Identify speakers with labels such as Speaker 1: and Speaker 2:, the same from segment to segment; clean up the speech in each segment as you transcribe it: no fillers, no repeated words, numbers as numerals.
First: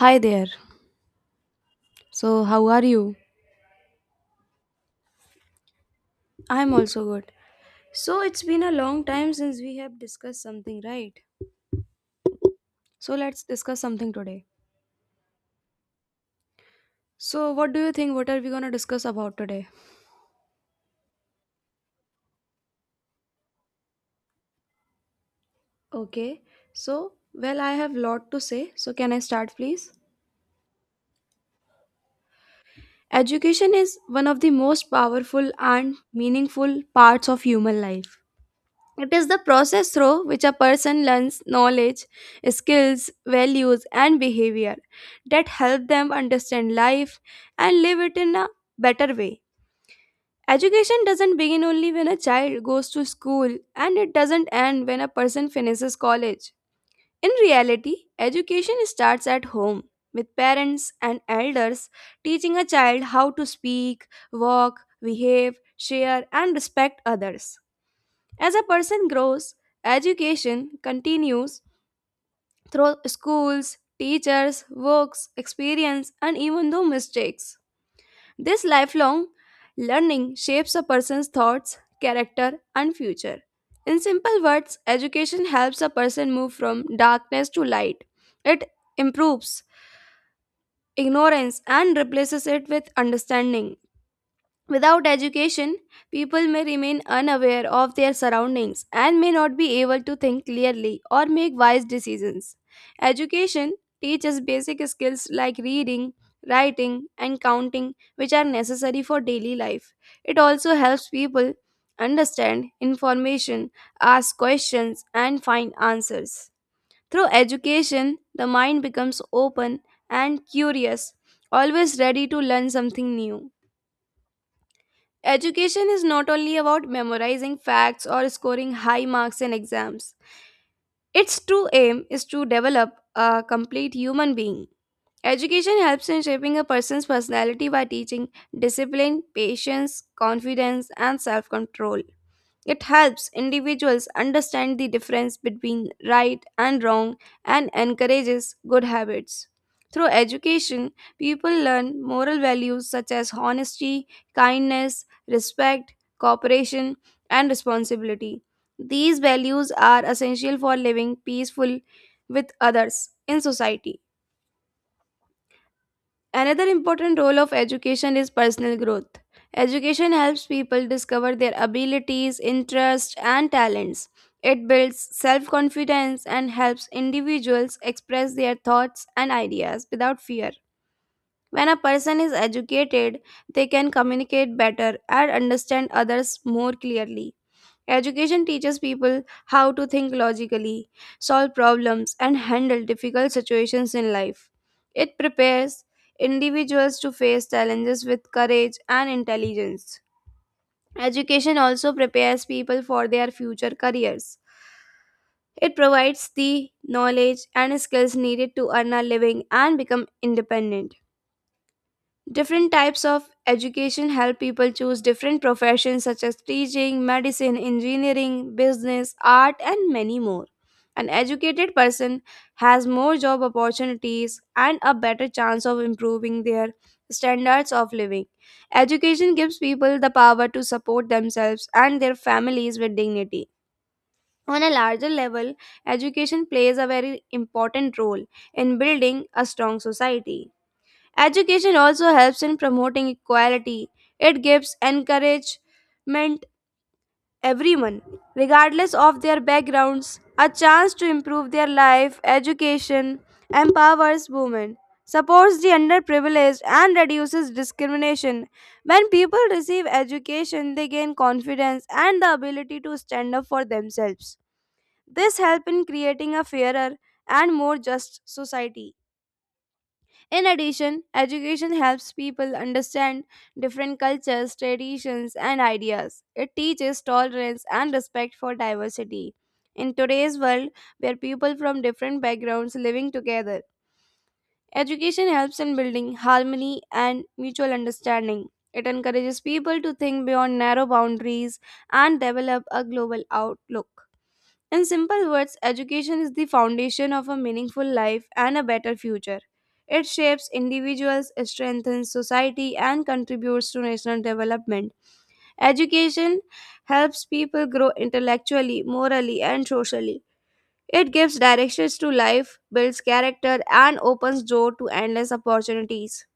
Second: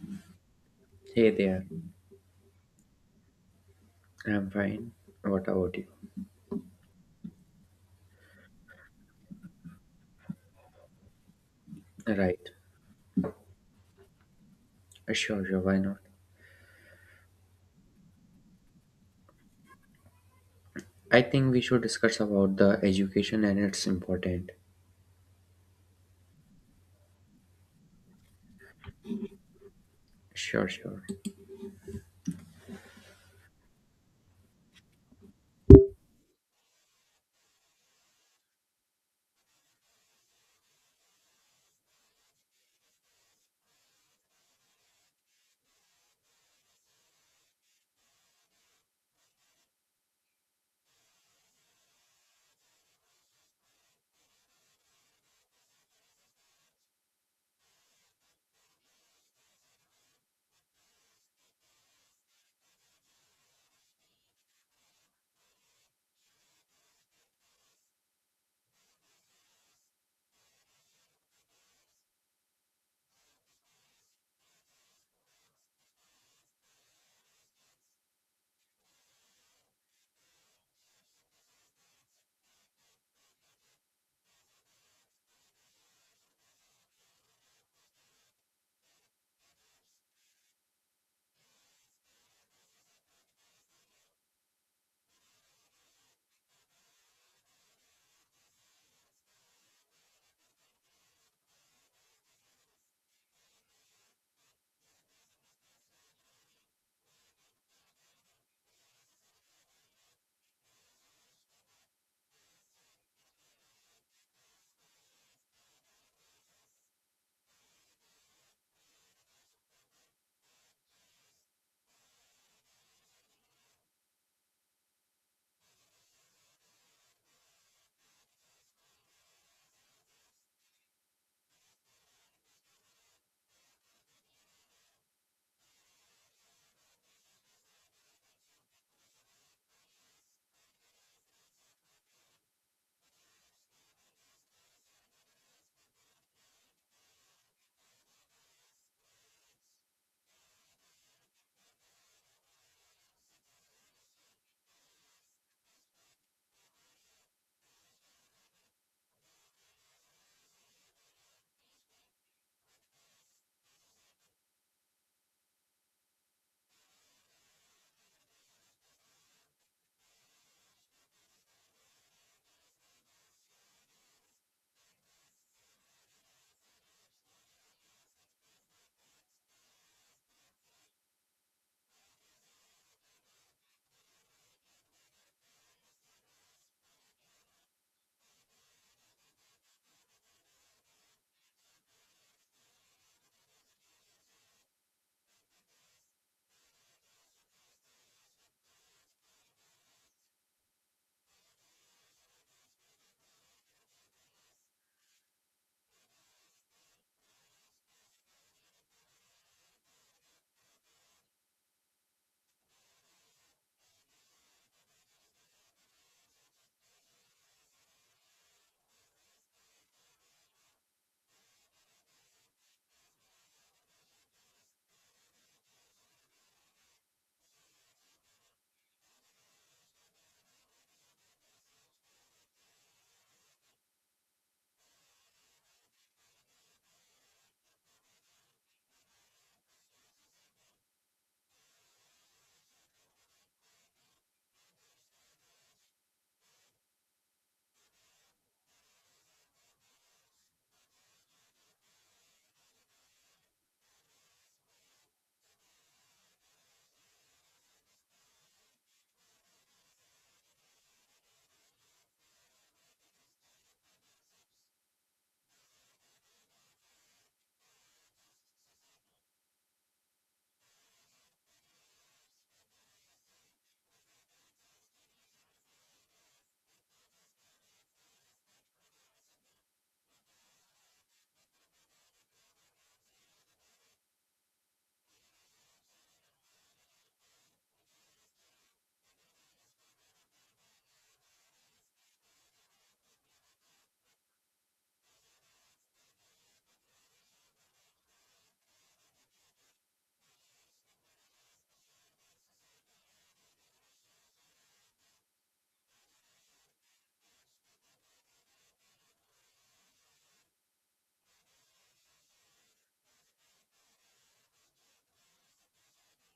Speaker 1: Hi there.
Speaker 2: Hey there,
Speaker 1: So, how are you?
Speaker 2: I'm fine. What about you?
Speaker 1: I'm also good. So, it's been a long time since we have discussed something, right?
Speaker 2: Right.
Speaker 1: So, let's discuss something today.
Speaker 2: Sure, sure, why not?
Speaker 1: So, what do you think? What are we gonna discuss about today?
Speaker 2: I think we should discuss about the education and its important.
Speaker 1: Okay. I have lot to say. So, can I start, please?
Speaker 2: Sure, sure.
Speaker 1: Education is one of the most powerful and meaningful parts of human life. It is the process through which a person learns knowledge, skills, values, and behavior that help them understand life and live it in a better way. Education doesn't begin only when a child goes to school, and it doesn't end when a person finishes college. In reality, education starts at home, with parents and elders teaching a child how to speak, walk, behave, share, and respect others. As a person grows, education continues through schools, teachers, works, experience, and even though mistakes. This lifelong learning shapes a person's thoughts, character, and future. In simple words, education helps a person move from darkness to light. It improves ignorance and replaces it with understanding. Without education, people may remain unaware of their surroundings and may not be able to think clearly or make wise decisions. Education teaches basic skills like reading, writing, and counting, which are necessary for daily life. It also helps people understand information, ask questions, and find answers. Through education, the mind becomes open and curious, always ready to learn something new. Education is not only about memorizing facts or scoring high marks in exams. Its true aim is to develop a complete human being. Education helps in shaping a person's personality by teaching discipline, patience, confidence, and self control. It helps individuals understand the difference between right and wrong and encourages good habits. Through education, people learn moral values such as honesty, kindness, respect, cooperation, and responsibility. These values are essential for living peaceful with others in society. Another important role of education is personal growth. Education helps people discover their abilities, interests, and talents. It builds self confidence and helps individuals express their thoughts and ideas without fear. When a person is educated, they can communicate better and understand others more clearly. Education teaches people how to think logically, solve problems, and handle difficult situations in life. It prepares individuals to face challenges with courage and intelligence. Education also prepares people for their future careers. It provides the knowledge and skills needed to earn a living and become independent. Different types of education help people choose different professions such as teaching, medicine, engineering, business, art, and many more. An educated person has more job opportunities and a better chance of improving their standards of living. Education gives people the power to support themselves and their families with dignity. On a larger level, education plays a very important role in building a strong society. Education also helps in promoting equality. It gives encouragement everyone, regardless of their backgrounds, a chance to improve their life. Education empowers women, supports the underprivileged, and reduces discrimination. When people receive education, they gain confidence and the ability to stand up for themselves. This helps in creating a fairer and more just society. In addition, education helps people understand different cultures, traditions, and ideas. It teaches tolerance and respect for diversity. In today's world, where people from different backgrounds living together, education helps in building harmony and mutual understanding. It encourages people to think beyond narrow boundaries and develop a global outlook. In simple words, education is the foundation of a meaningful life and a better future. It shapes individuals, strengthens society, and contributes to national development. Education helps people grow intellectually, morally, and socially. It gives directions to life, builds character, and opens door to endless opportunities.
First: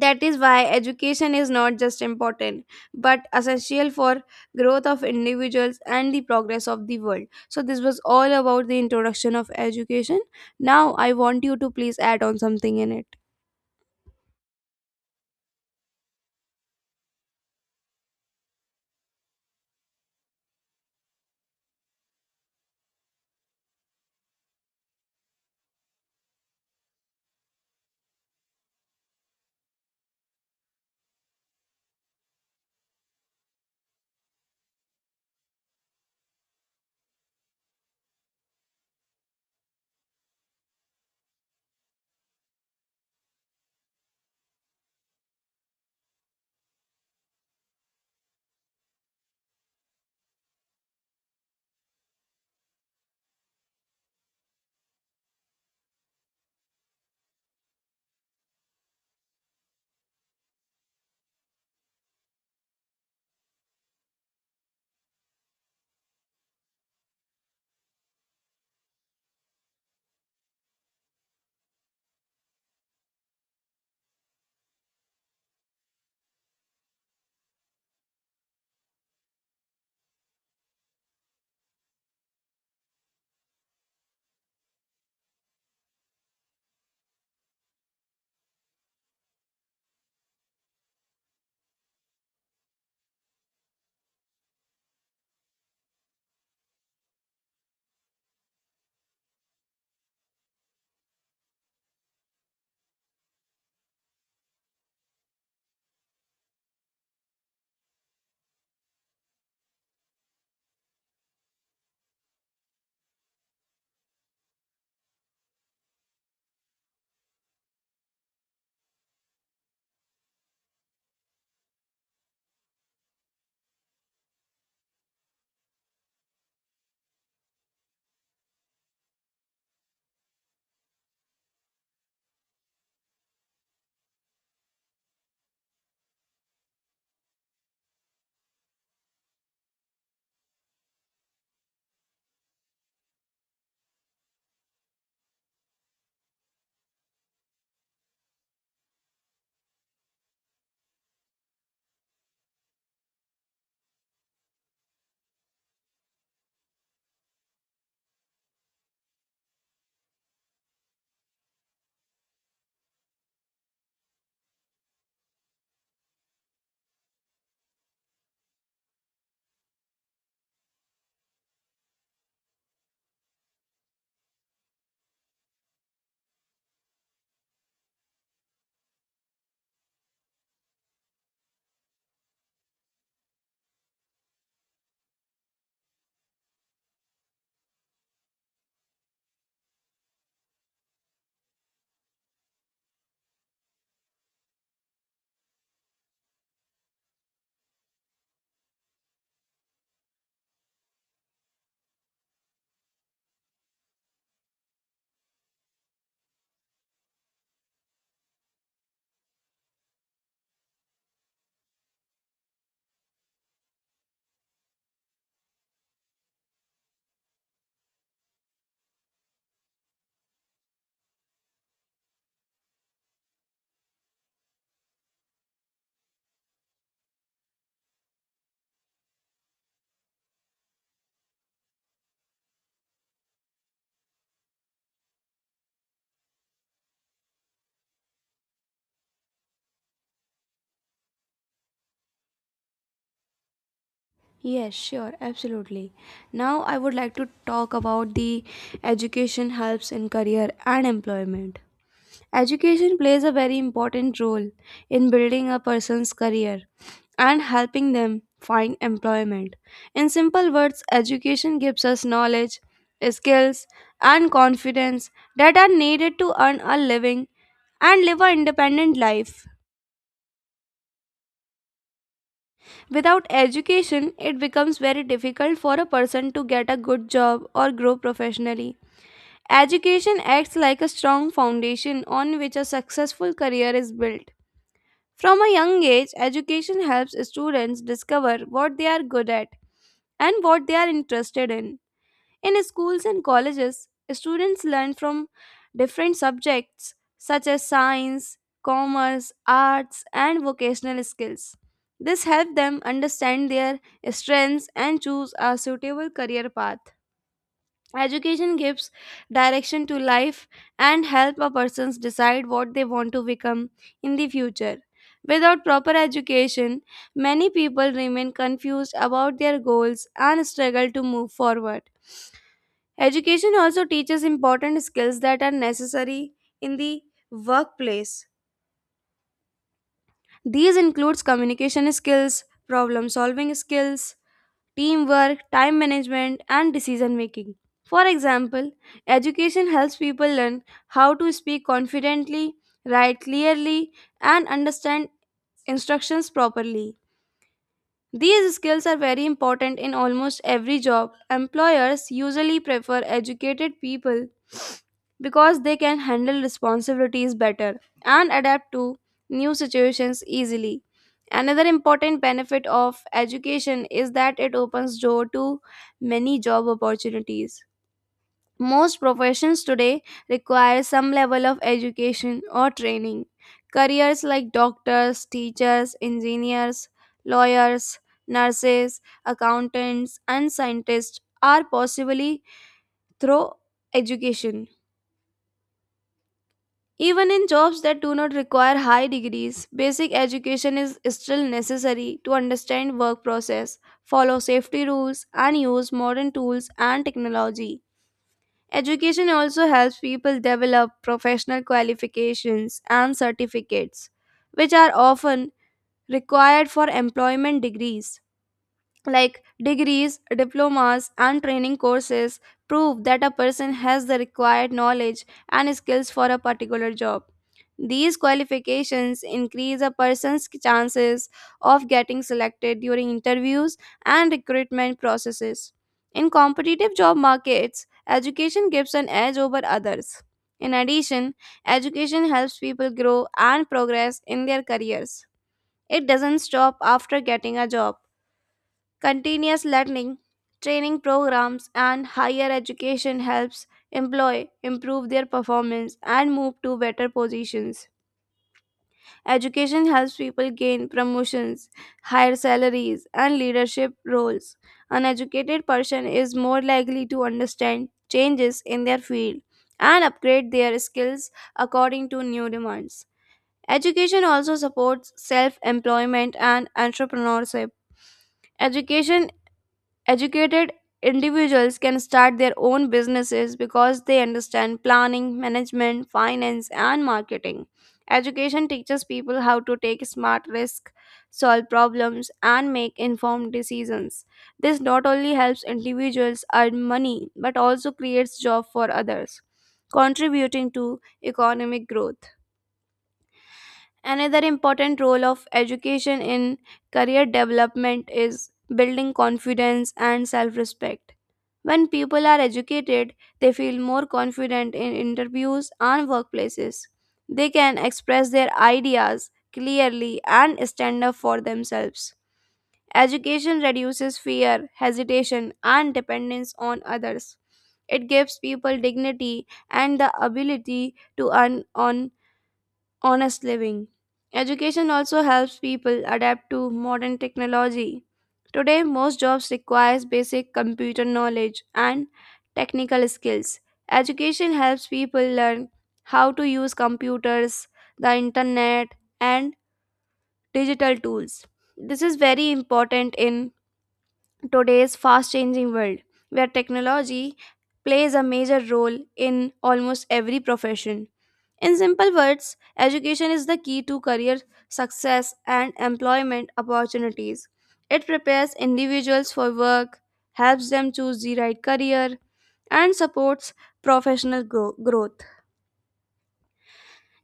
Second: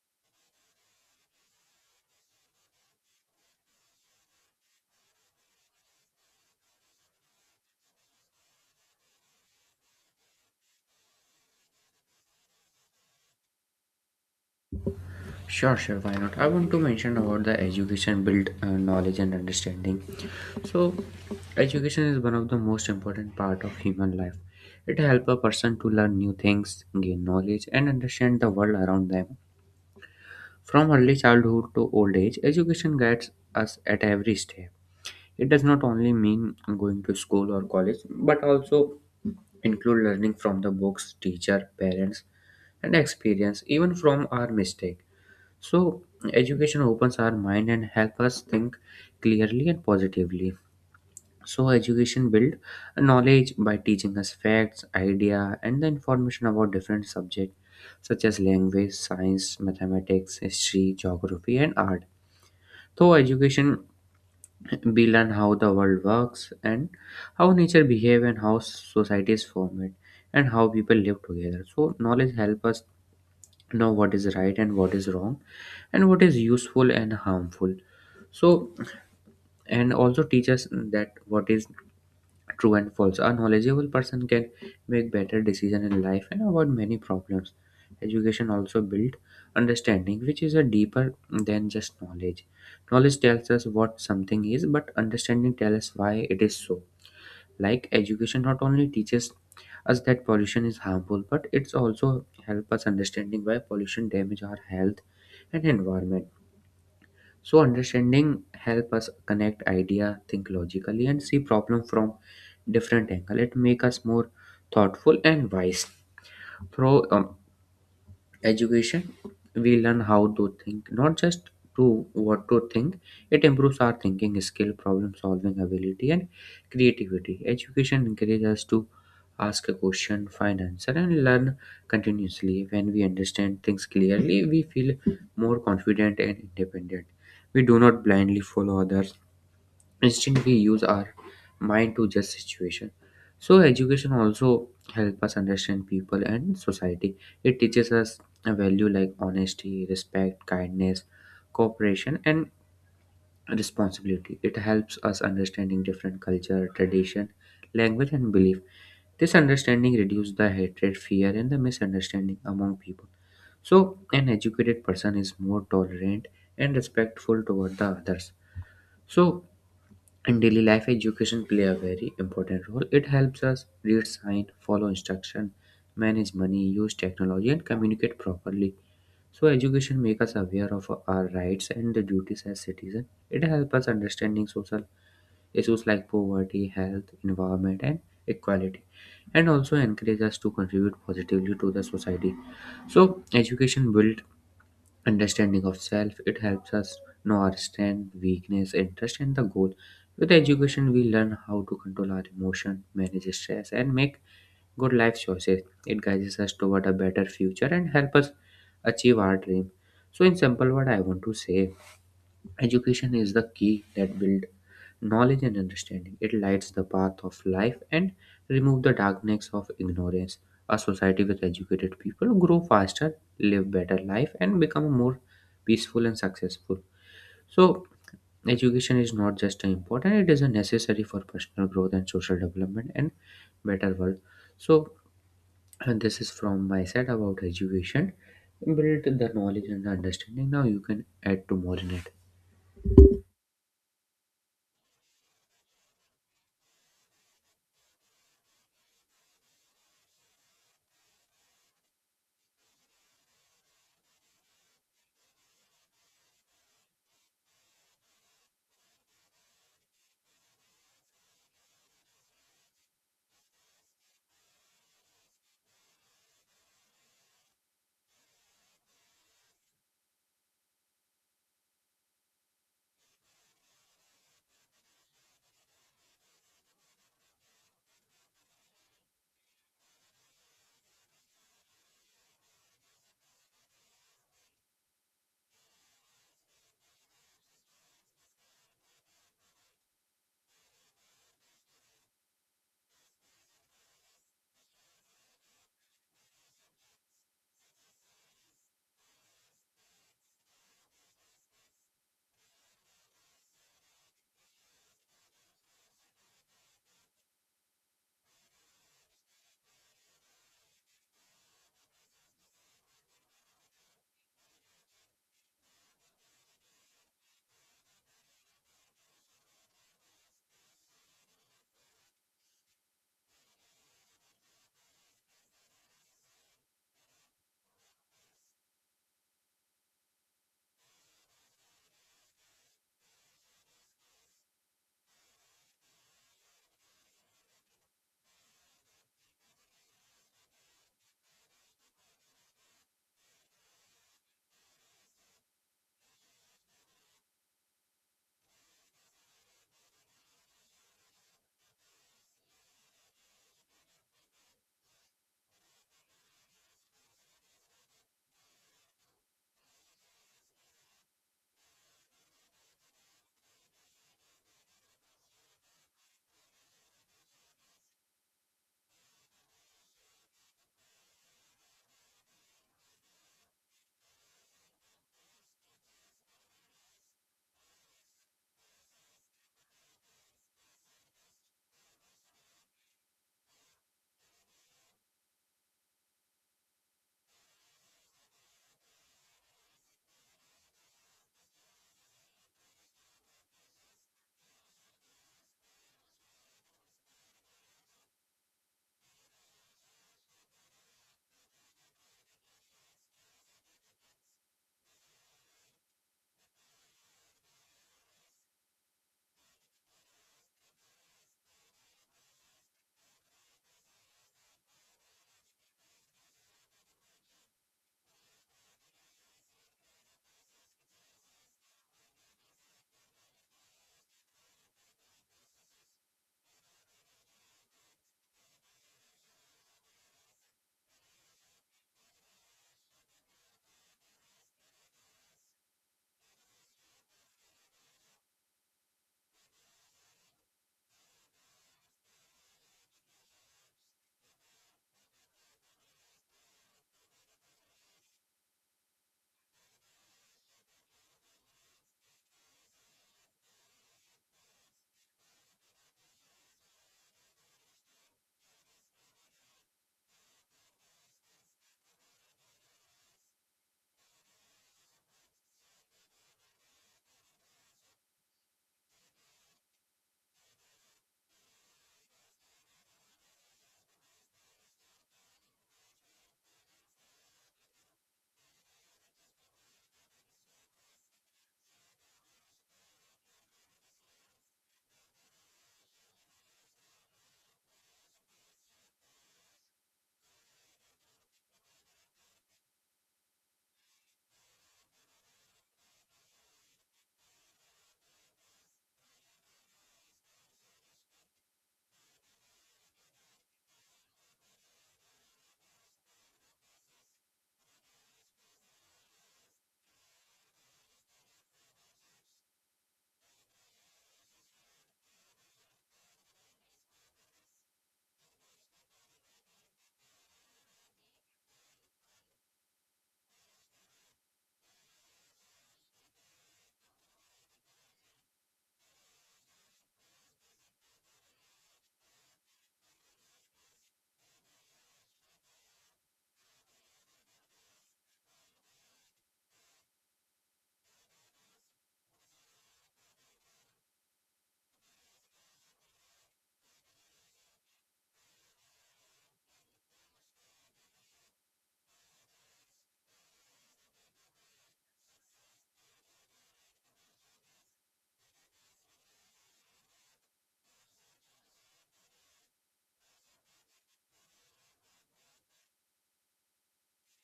Speaker 1: That is why education is not just important but essential for growth of individuals and the progress of the world. So this was all about the introduction of education. Now I want you to please add on something in it.
Speaker 2: Sure, sure, why not? I want to mention about the education build knowledge and understanding. So, education is one of the most important part of human life. It helps a person to learn new things, gain knowledge, and understand the world around them. From early childhood to old age, education guides us at every step. It does not only mean going to school or college, but also include learning from the books, teacher, parents, and experience, even from our mistake. So, education opens our mind and help us think clearly and positively. So, education build knowledge by teaching us facts, idea, and the information about different subjects such as language, science, mathematics, history, geography, and art. So, education we learn how the world works and how nature behave and how societies form it and how people live together. So knowledge help us know what is right and what is wrong, and what is useful and harmful. So and also teach us that what is true and false. A knowledgeable person can make better decision in life and avoid many problems. Education also build understanding, which is a deeper than just knowledge. Knowledge tells us what something is, but understanding tells us why it is so. Like, education not only teaches us that pollution is harmful, but it's also help us understanding why pollution damage our health and environment. So understanding help us connect idea, think logically, and see problem from different angle. It make us more thoughtful and wise. Through education, we learn how to think, not just to what to think. It improves our thinking skill, problem solving ability, and creativity. Education encourages us to ask a question, find answer, and learn continuously. When we understand things clearly, we feel more confident and independent. We do not blindly follow others; instead, we use our mind to judge situation. So education also help us understand people and society. It teaches us a value like honesty, respect, kindness, cooperation, and responsibility. It helps us understanding different culture, tradition, language, and belief. This understanding reduces the hatred, fear, and the misunderstanding among people. So an educated person is more tolerant and respectful toward the others. So in daily life, education play a very important role. It helps us read sign, follow instruction, manage money, use technology, and communicate properly. So, education makes us aware of our rights and the duties as citizens. It helps us understanding social issues like poverty, health, environment, and equality, and also encourages us to contribute positively to the society. So, education builds understanding of self. It helps us know our strength, weakness, interest, and the goal. With education, we learn how to control our emotion, manage stress, and make good life choices. It guides us toward a better future and help us achieve our dream. So in simple, what I want to say: education is the key that builds knowledge and understanding. It lights the path of life and remove the darkness of ignorance. A society with educated people grow faster, live better life, and become more peaceful and successful. So, education is not just important; it is a necessary for personal growth and social development and better world. So, and this is from my side about education. Build the knowledge and the understanding. Now you can add to more in it.
Speaker 1: Yes, sure, absolutely. Now I would like to talk about the education helps in career and employment. Education plays a very important role in building a person's career and helping them find employment. In simple words, education gives us knowledge, skills, and confidence that are needed to earn a living and live an independent life. Without education, it becomes very difficult for a person to get a good job or grow professionally. Education acts like a strong foundation on which a successful career is built. From a young age, education helps students discover what they are good at and what they are interested in. In schools and colleges, students learn from different subjects such as science, commerce, arts, and vocational skills. This helps them understand their strengths and choose a suitable career path. Education gives direction to life and help a person decide what they want to become in the future. Without proper education, many people remain confused about their goals and struggle to move forward. Education also teaches important skills that are necessary in the workplace. These includes communication skills, problem solving skills, teamwork, time management, and decision making. For example, education helps people learn how to speak confidently, write clearly, and understand instructions properly. These skills are very important in almost every job. Employers usually prefer educated people because they can handle responsibilities better and adapt to new situations easily. Another important benefit of education is that it opens door to many job opportunities. Most professions today require some level of education or training. Careers like doctors, teachers, engineers, lawyers, nurses, accountants, and scientists are possibly through education. Even in jobs that do not require high degrees, basic education is still necessary to understand work process, follow safety rules, and use modern tools and technology. Education also helps people develop professional qualifications and certificates, which are often required for employment degrees like degrees, diplomas, and training courses prove that a person has the required knowledge and skills for a particular job. These qualifications increase a person's chances of getting selected during interviews and recruitment processes. In competitive job markets, education gives an edge over others. In addition, education helps people grow and progress in their careers. It doesn't stop after getting a job. Continuous learning, training programs, and higher education helps employ improve their performance and move to better positions. Education helps people gain promotions, higher salaries, and leadership roles. An educated person is more likely to understand changes in their field and upgrade their skills according to new demands. Education also supports self employment and entrepreneurship. Education Educated individuals can start their own businesses because they understand planning, management, finance, and marketing. Education teaches people how to take smart risks, solve problems, and make informed decisions. This not only helps individuals earn money but also creates jobs for others, contributing to economic growth. Another important role of education in career development is building confidence and self respect. When people are educated, they feel more confident in interviews and workplaces. They can express their ideas clearly and stand up for themselves. Education reduces fear, hesitation, and dependence on others. It gives people dignity and the ability to earn on honest living. Education also helps people adapt to modern technology. Today, most jobs requires basic computer knowledge and technical skills. Education helps people learn how to use computers, the internet, and digital tools. This is very important in today's fast changing world, where technology plays a major role in almost every profession. In simple words, education is the key to career success and employment opportunities. It prepares individuals for work, helps them choose the right career, and supports professional growth.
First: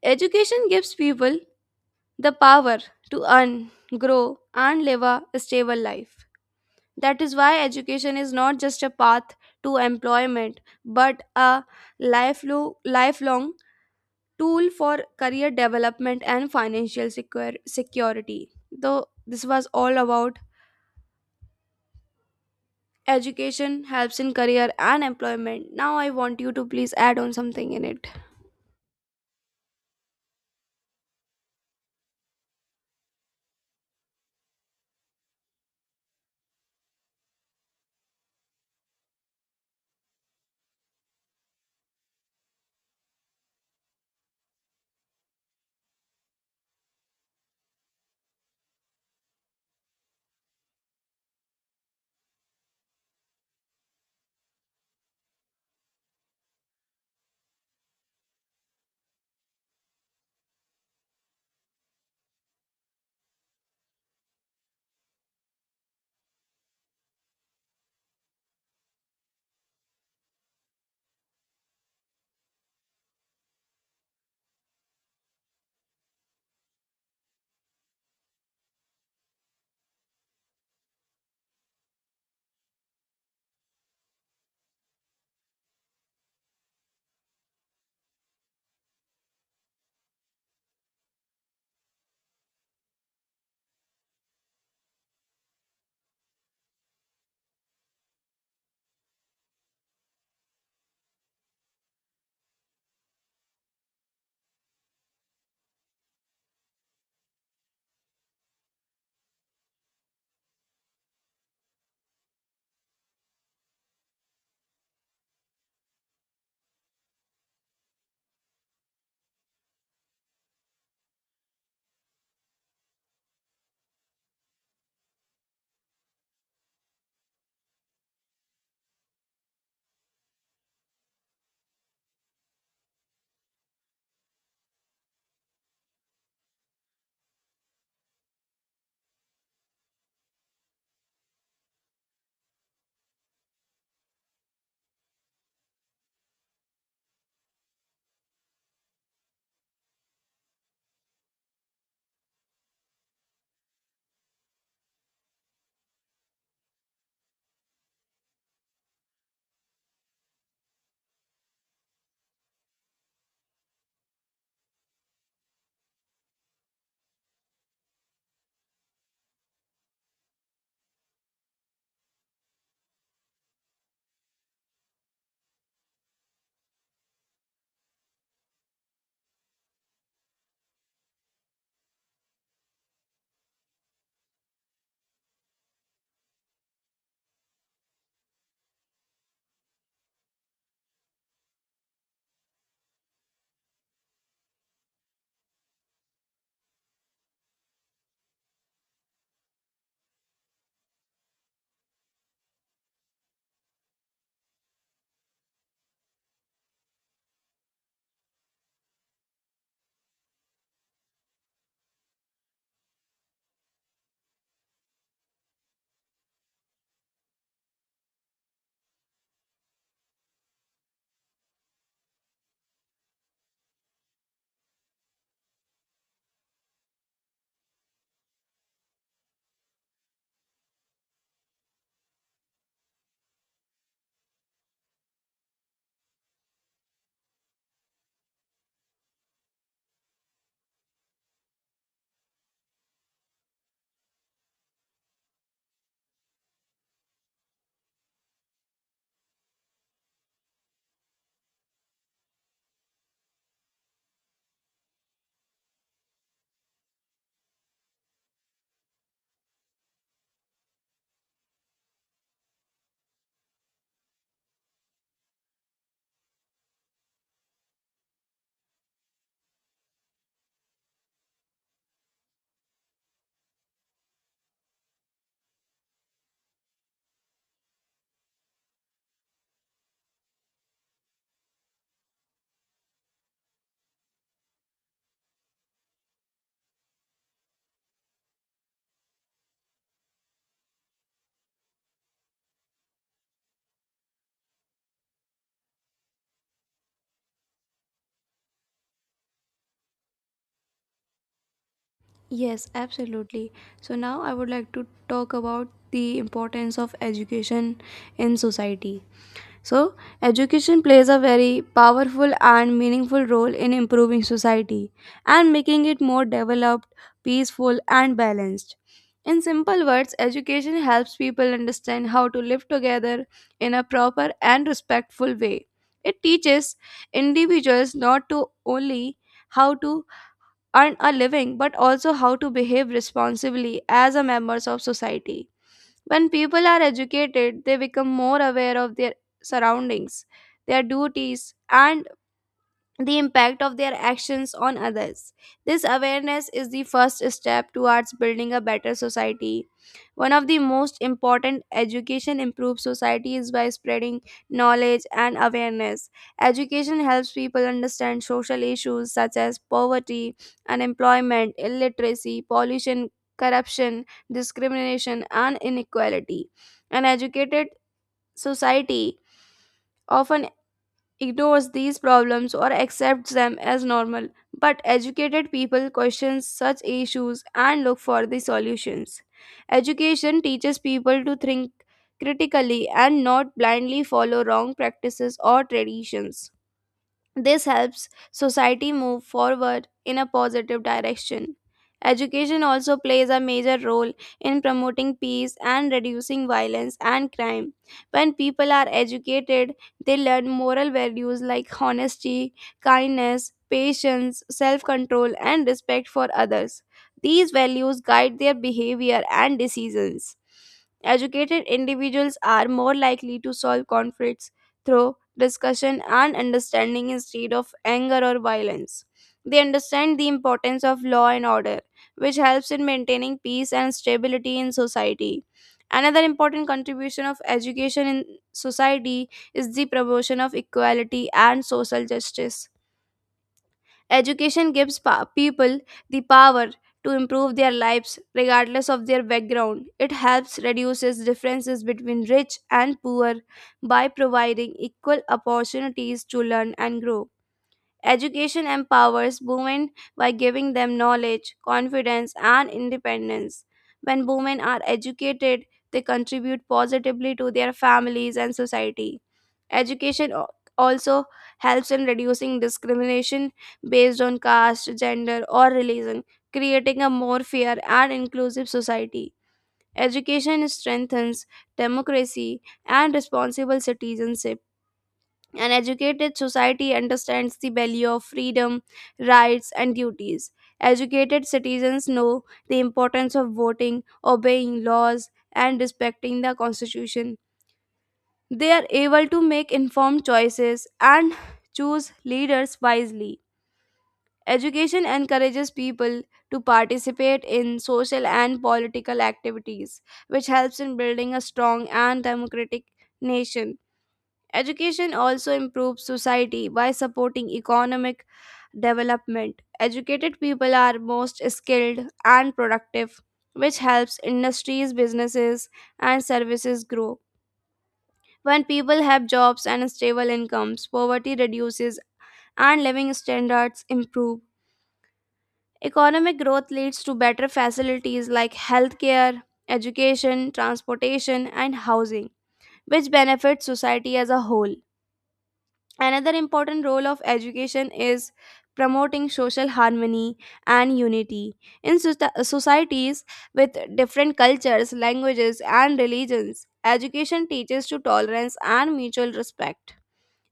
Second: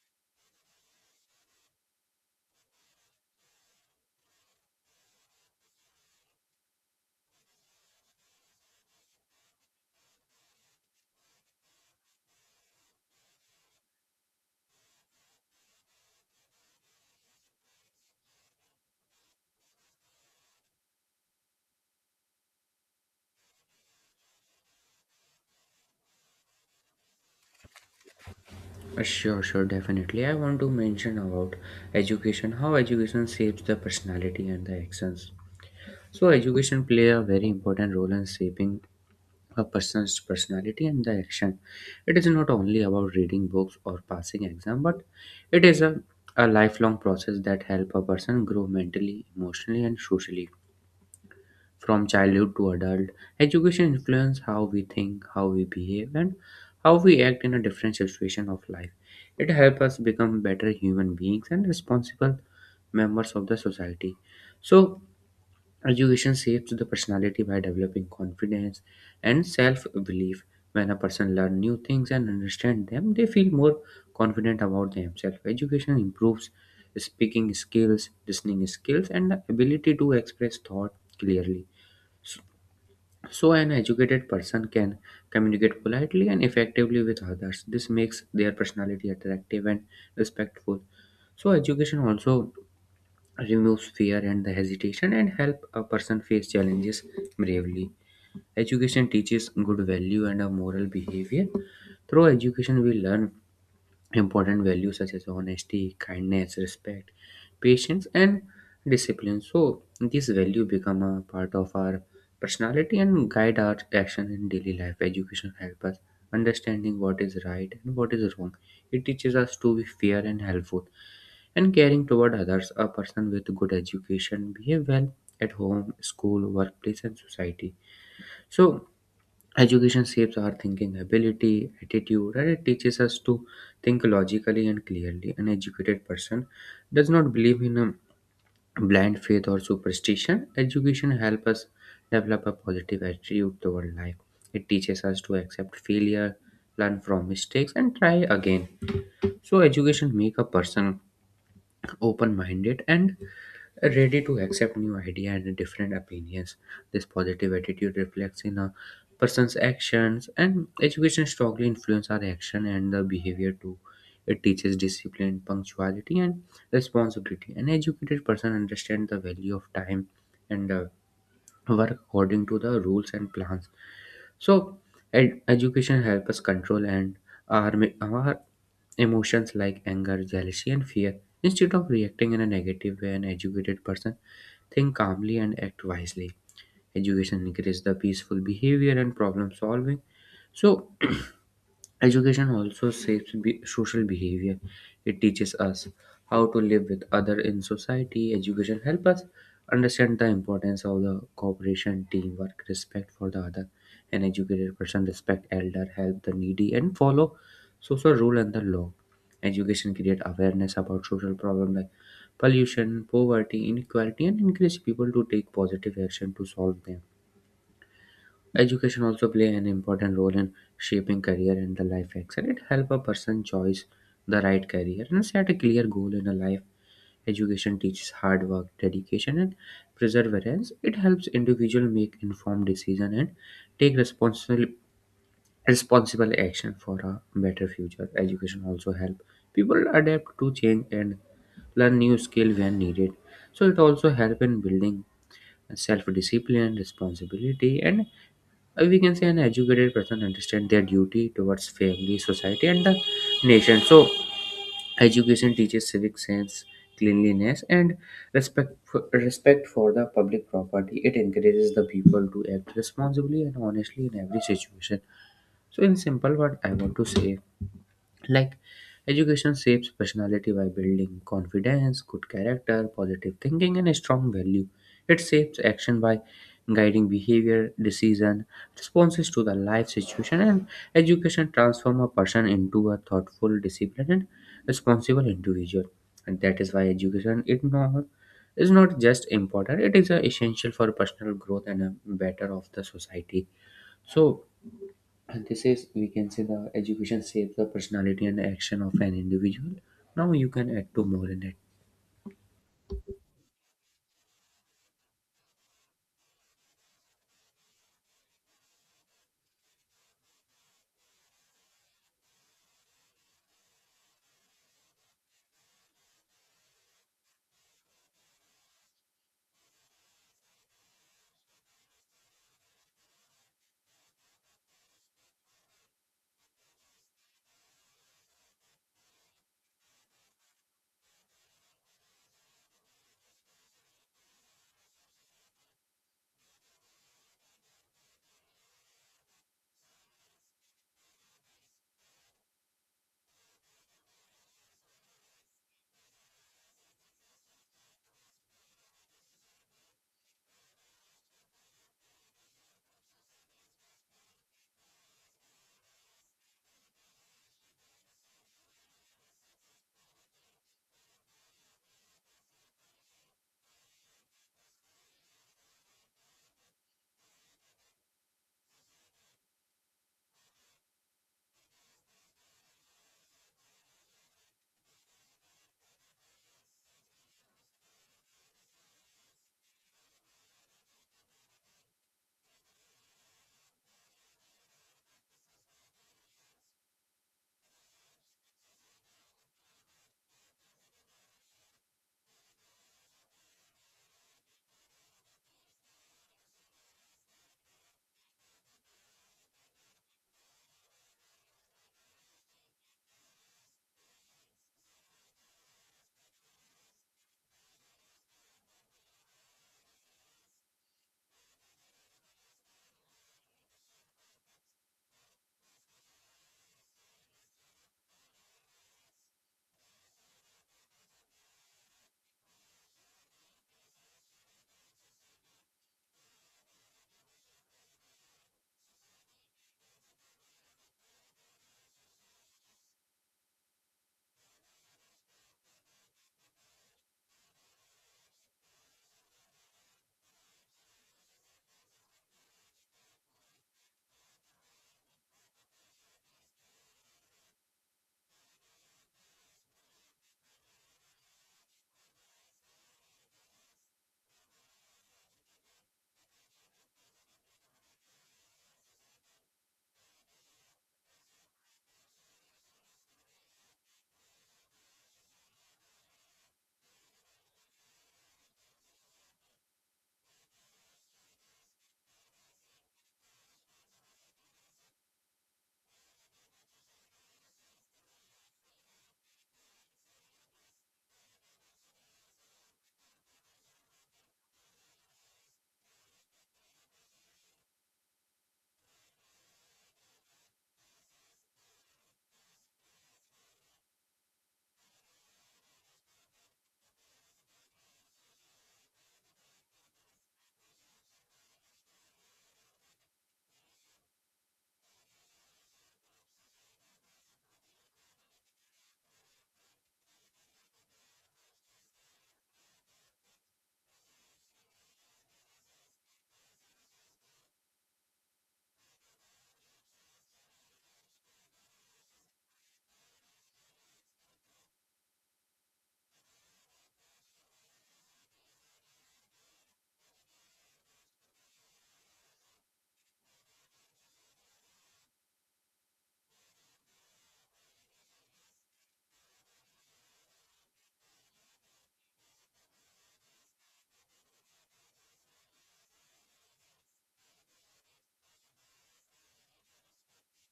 Speaker 1: Education gives people the power to earn, grow, and live a stable life. That is why education is not just a path to employment, but a lifelong tool for career development and financial security. Though this was all about education helps in career and employment. Now I want you to please add on something in it.
Speaker 2: Sure, sure, definitely. I want to mention about education, how education shapes the personality and the actions. So, education play a very important role in shaping a person's personality and the action. It is not only about reading books or passing exam, but it is a lifelong process that help a person grow mentally, emotionally, and socially. From childhood to adult, education influences how we think, how we behave, and how we act in a different situation of life. It helps us become better human beings and responsible members of the society. So, education shapes the personality by developing confidence and self belief. When a person learns new things and understands them, they feel more confident about themselves. Education improves speaking skills, listening skills, and the ability to express thought clearly. So, an educated person can communicate politely and effectively with others. This makes their personality attractive and respectful. So, education also removes fear and the hesitation and help a person face challenges bravely. Education teaches good value and a moral behavior. Through education, we learn important values such as honesty, kindness, respect, patience, and discipline. So these values become a part of our personality and guide our action in daily life. Education helps us understanding what is right and what is wrong. It teaches us to be fair and helpful and caring toward others. A person with good education behave well at home, school, workplace, and society. So education shapes our thinking ability, attitude, and it teaches us to think logically and clearly. An educated person does not believe in a blind faith or superstition. Education helps us develop a positive attitude toward life. It teaches us to accept failure, learn from mistakes, and try again. So, education make a person open-minded and ready to accept new ideas and different opinions. This positive attitude reflects in a person's actions, and education strongly influences our action and the behavior too. It teaches discipline, punctuality, and responsibility. An educated person understands the value of time and work according to the rules and plans. So, education helps us control and our, our emotions like anger, jealousy, and fear. Instead of reacting in a negative way, an educated person think calmly and act wisely. Education encourages the peaceful behavior and problem solving. So, education also shapes social behavior. It teaches us how to live with others in society. Education helps us understand the importance of the cooperation, teamwork, respect for the other. An educated person respect elder, help the needy, and follow social rule and the law. Education create awareness about social problem like pollution, poverty, inequality, and encourage people to take positive action to solve them. Education also play an important role in shaping career and the life excel. It help a person choose the right career and set a clear goal in a life. Education teaches hard work, dedication, and perseverance. It helps individual make informed decision and take responsible action for a better future. Education also help people adapt to change and learn new skill when needed. So it also help in building self discipline, responsibility, and we can say an educated person understand their duty towards family, society, and the nation. So, education teaches civic sense, cleanliness, and respect for the public property. It encourages the people to act responsibly and honestly in every situation. So, in simple, what I want to say, like, education shapes personality by building confidence, good character, positive thinking, and a strong value. It shapes action by guiding behavior, decision, responses to the life situation, and education transforms a person into a thoughtful, disciplined, and responsible individual. And that is why education it not is not just important; it is essential for personal growth and a better of the society. So and this is we can say the education shapes the personality and action of an individual. Now you can add to more in it.
Speaker 1: Yes, absolutely. So now I would like to talk about the importance of education in society. So, education plays a very powerful and meaningful role in improving society and making it more developed, peaceful, and balanced. In simple words, education helps people understand how to live together in a proper and respectful way. It teaches individuals not to only how to earn a living but also how to behave responsibly as a members of society. When people are educated, they become more aware of their surroundings, their duties, and the impact of their actions on others. This awareness is the first step towards building a better society. One of the most important education improves society is by spreading knowledge and awareness. Education helps people understand social issues such as poverty, unemployment, illiteracy, pollution, corruption, discrimination, and inequality. An educated society often ignores these problems or accepts them as normal, but educated people question such issues and look for the solutions. Education teaches people to think critically and not blindly follow wrong practices or traditions. This helps society move forward in a positive direction. Education also plays a major role in promoting peace and reducing violence and crime. When people are educated, they learn moral values like honesty, kindness, patience, self control, and respect for others. These values guide their behavior and decisions. Educated individuals are more likely to solve conflicts through discussion and understanding instead of anger or violence. They understand the importance of law and order, which helps in maintaining peace and stability in society. Another important contribution of education in society is the promotion of equality and social justice. Education gives people the power to improve their lives regardless of their background. It helps reduces differences between rich and poor by providing equal opportunities to learn and grow. Education empowers women by giving them knowledge, confidence, and independence. When women are educated, they contribute positively to their families and society. Education also helps in reducing discrimination based on caste, gender, or religion, creating a more fair and inclusive society. Education strengthens democracy and responsible citizenship. An educated society understands the value of freedom, rights, and duties. Educated citizens know the importance of voting, obeying laws, and respecting the constitution. They are able to make informed choices and choose leaders wisely. Education encourages people to participate in social and political activities, which helps in building a strong and democratic nation. Education also improves society by supporting economic development. Educated people are most skilled and productive, which helps industries, businesses, and services grow. When people have jobs and stable incomes, poverty reduces and living standards improve. Economic growth leads to better facilities like healthcare, education, transportation, and housing, which benefits society as a whole. Another important role of education is promoting social harmony and unity. In societies with different cultures, languages, and religions, education teaches to tolerance and mutual respect.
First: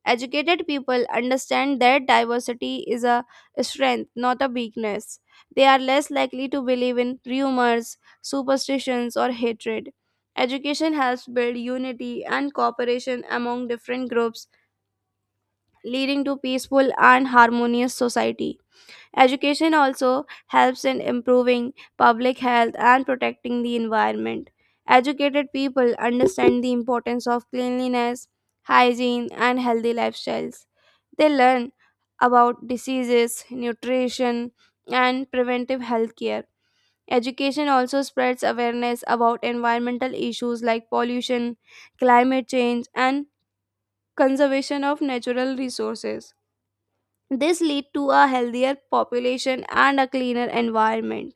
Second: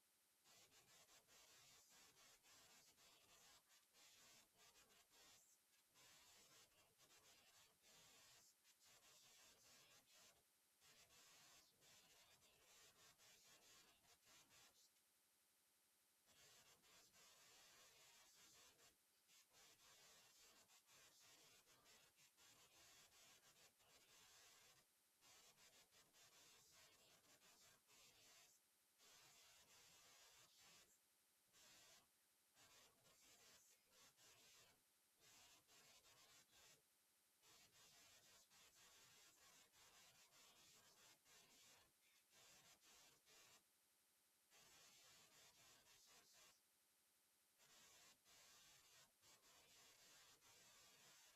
Speaker 1: Educated people understand that diversity is a strength, not a weakness. They are less likely to believe in rumors, superstitions, or hatred. Education helps build unity and cooperation among different groups, leading to peaceful and harmonious society. Education also helps in improving public health and protecting the environment. Educated people understand the importance of cleanliness, hygiene, and healthy lifestyles. They learn about diseases, nutrition, and preventive health care. Education also spreads awareness about environmental issues like pollution, climate change, and conservation of natural resources. This lead to a healthier population and a cleaner environment.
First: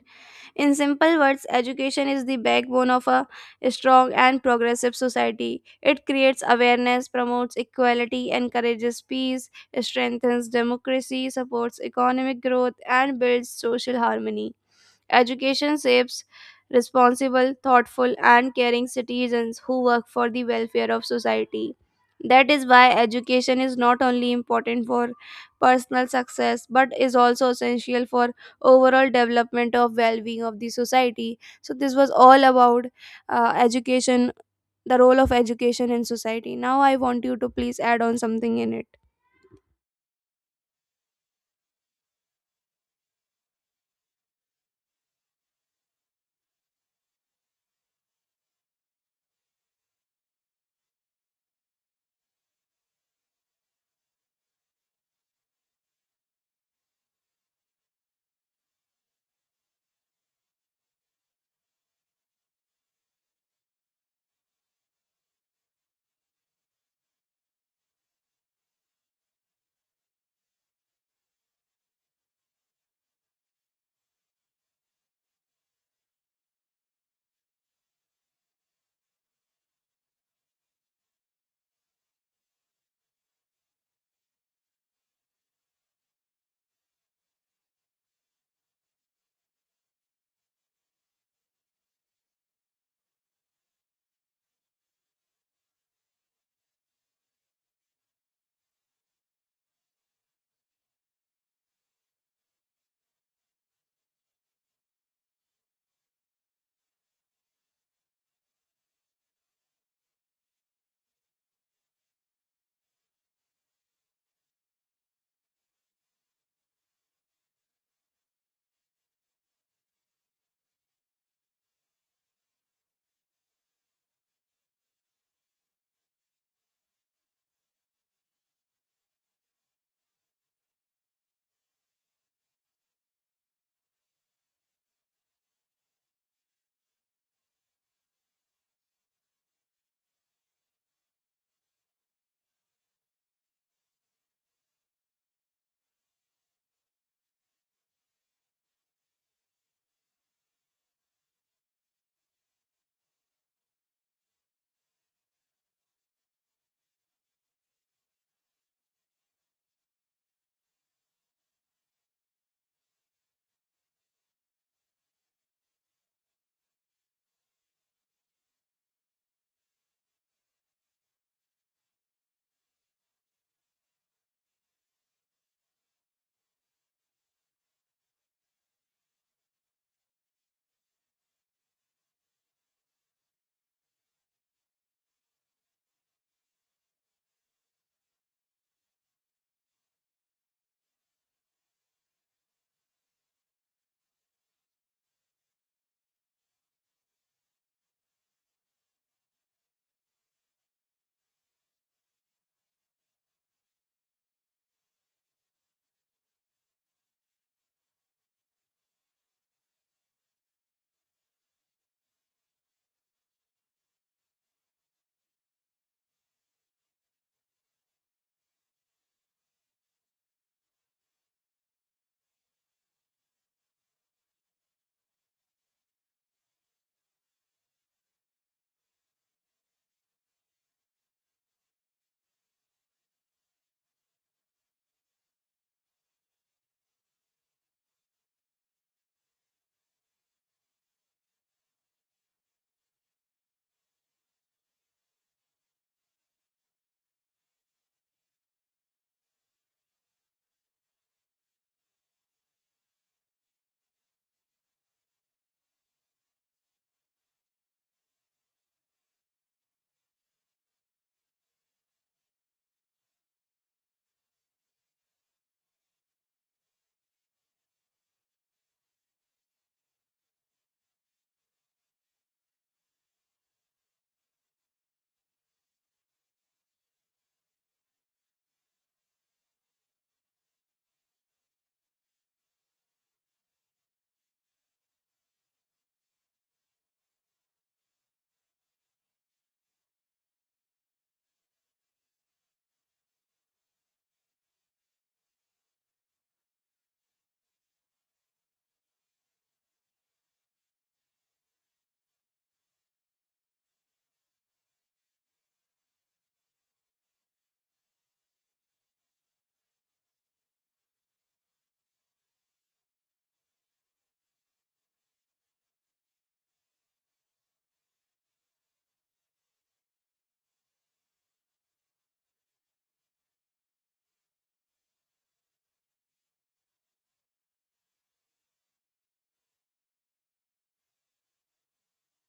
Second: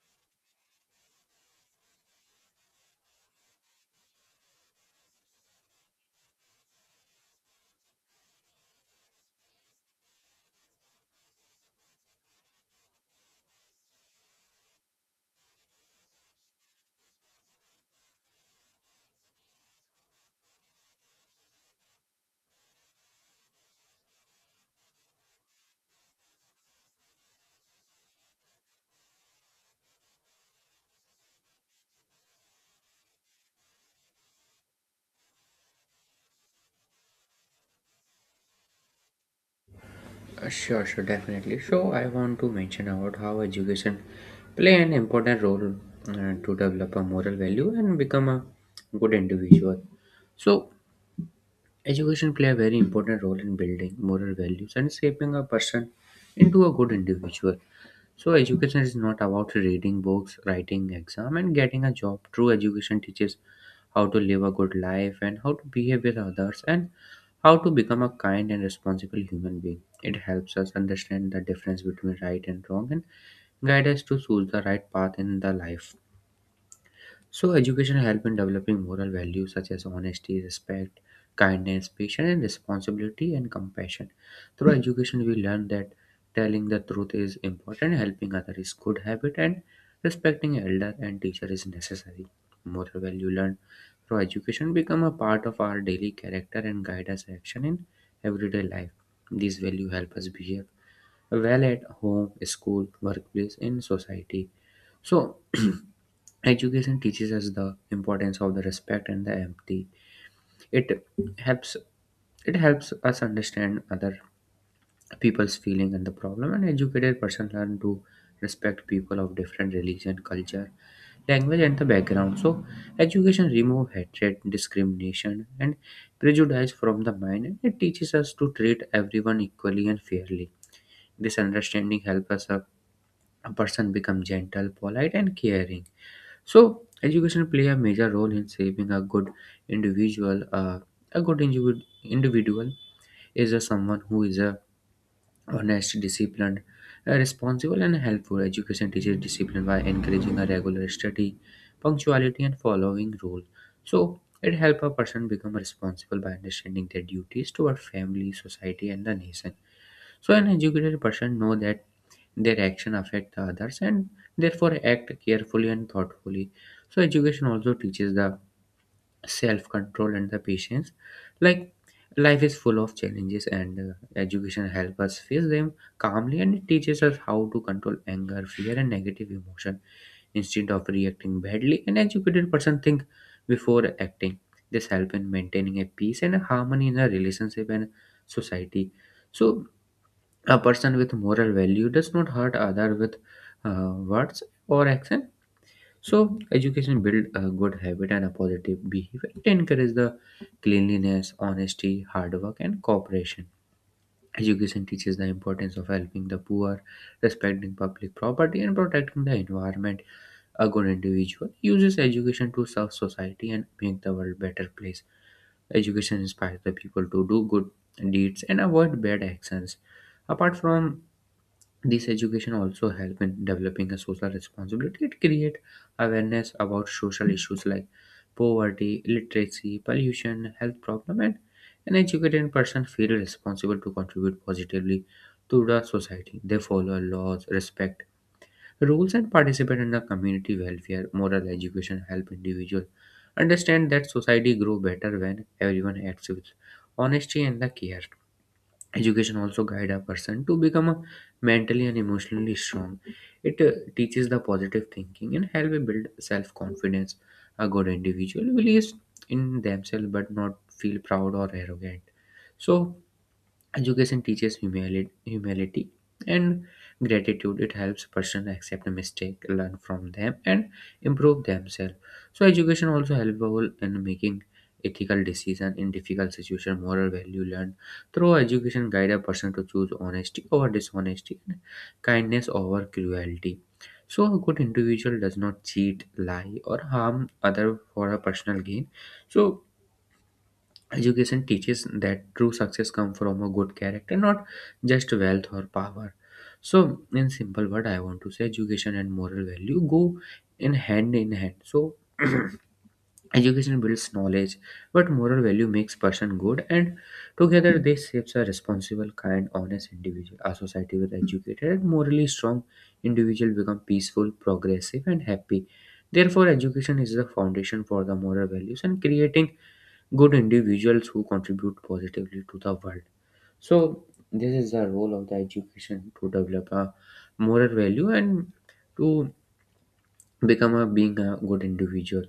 Speaker 1: In simple words, education is the backbone of a strong and progressive society. It creates awareness, promotes equality, encourages peace, strengthens democracy, supports economic growth, and builds social harmony. Education shapes responsible, thoughtful, and caring citizens who work for the welfare of society. That is why education is not only important for personal success but is also essential for overall development of well-being of the society. So this was all about education, the role of education in society. Now I want you to please add on something in it.
Speaker 2: Sure, sure, definitely. So I want to mention about how education play an important role to develop a moral value and become a good individual. So education play a very important role in building moral values and shaping a person into a good individual. So education is not about reading books, writing exam and getting a job. True education teaches how to live a good life and how to behave with others and how to become a kind and responsible human being. It helps us understand the difference between right and wrong and guide us to choose the right path in the life. So, education help in developing moral values such as honesty, respect, kindness, patience, and responsibility and compassion. Through education, we learn that telling the truth is important, helping others is good habit, and respecting elder and teacher is necessary. Moral value learned through education become a part of our daily character and guide us action in everyday life. These value help us behave well at home, school, workplace, in society. So education teaches us the importance of the respect and the empathy. It helps it helps us understand other people's feeling and the problem. An educated person learn to respect people of different religion, culture, language, and the background. So, education remove hatred, discrimination, and prejudice from the mind, and it teaches us to treat everyone equally and fairly. This understanding helps us a person become gentle, polite, and caring. So, education play a major role in shaping a good individual. A good individual is a someone who is a honest, disciplined, responsible, and helpful. Education teaches discipline by encouraging a regular study, punctuality, and following rules. So, it helps a person become responsible by understanding their duties toward family, society, and the nation. So, an educated person know that their action affect the others and therefore act carefully and thoughtfully. So education also teaches the self control and the patience. Like, life is full of challenges, and education help us face them calmly, and it teaches us how to control anger, fear, and negative emotion. Instead of reacting badly, an educated person think before acting. This help in maintaining a peace and a harmony in a relationship and society. So a person with moral value does not hurt other with words or action. So education build a good habit and a positive behavior. It encourages the cleanliness, honesty, hard work, and cooperation. Education teaches the importance of helping the poor, respecting public property, and protecting the environment. A good individual uses education to serve society and make the world better place. Education inspires the people to do good deeds and avoid bad actions. Apart from this, education also help in developing a social responsibility. It create awareness about social issues like poverty, literacy, pollution, health problem, and an educated person feel responsible to contribute positively to the society. They follow laws, respect rules, and participate in the community welfare. Moral education help individual understand that society grow better when everyone acts with honesty and the care. Education also guide a person to become a mentally and emotionally strong. It teaches the positive thinking and help build self-confidence. A good individual believes in themselves but not feel proud or arrogant. So education teaches humility and gratitude. It helps person accept a mistake, learn from them, and improve themselves. So education also helpful in making ethical decision in difficult situation. Moral value learned through education guide a person to choose honesty over dishonesty, and kindness over cruelty. So a good individual does not cheat, lie, or harm other for a personal gain. So education teaches that true success comes from a good character, not just wealth or power. So, in simple word, I want to say education and moral value go in hand in hand. So, education builds knowledge, but moral value makes person good, and together they shapes a responsible, kind, honest individual. A society with educated and morally strong individual become peaceful, progressive, and happy. Therefore, education is the foundation for the moral values and creating good individuals who contribute positively to the world. So, this is the role of the education to develop a moral value and to become a being a good individual.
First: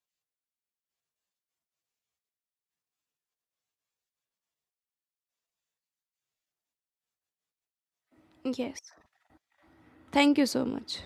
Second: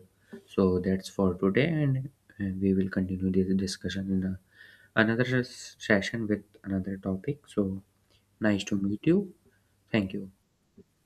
Speaker 2: So, that's for today, and we will continue this discussion in another session with another topic. So, nice to
Speaker 1: Yes.
Speaker 2: meet you. Thank you.
Speaker 1: Thank you so much.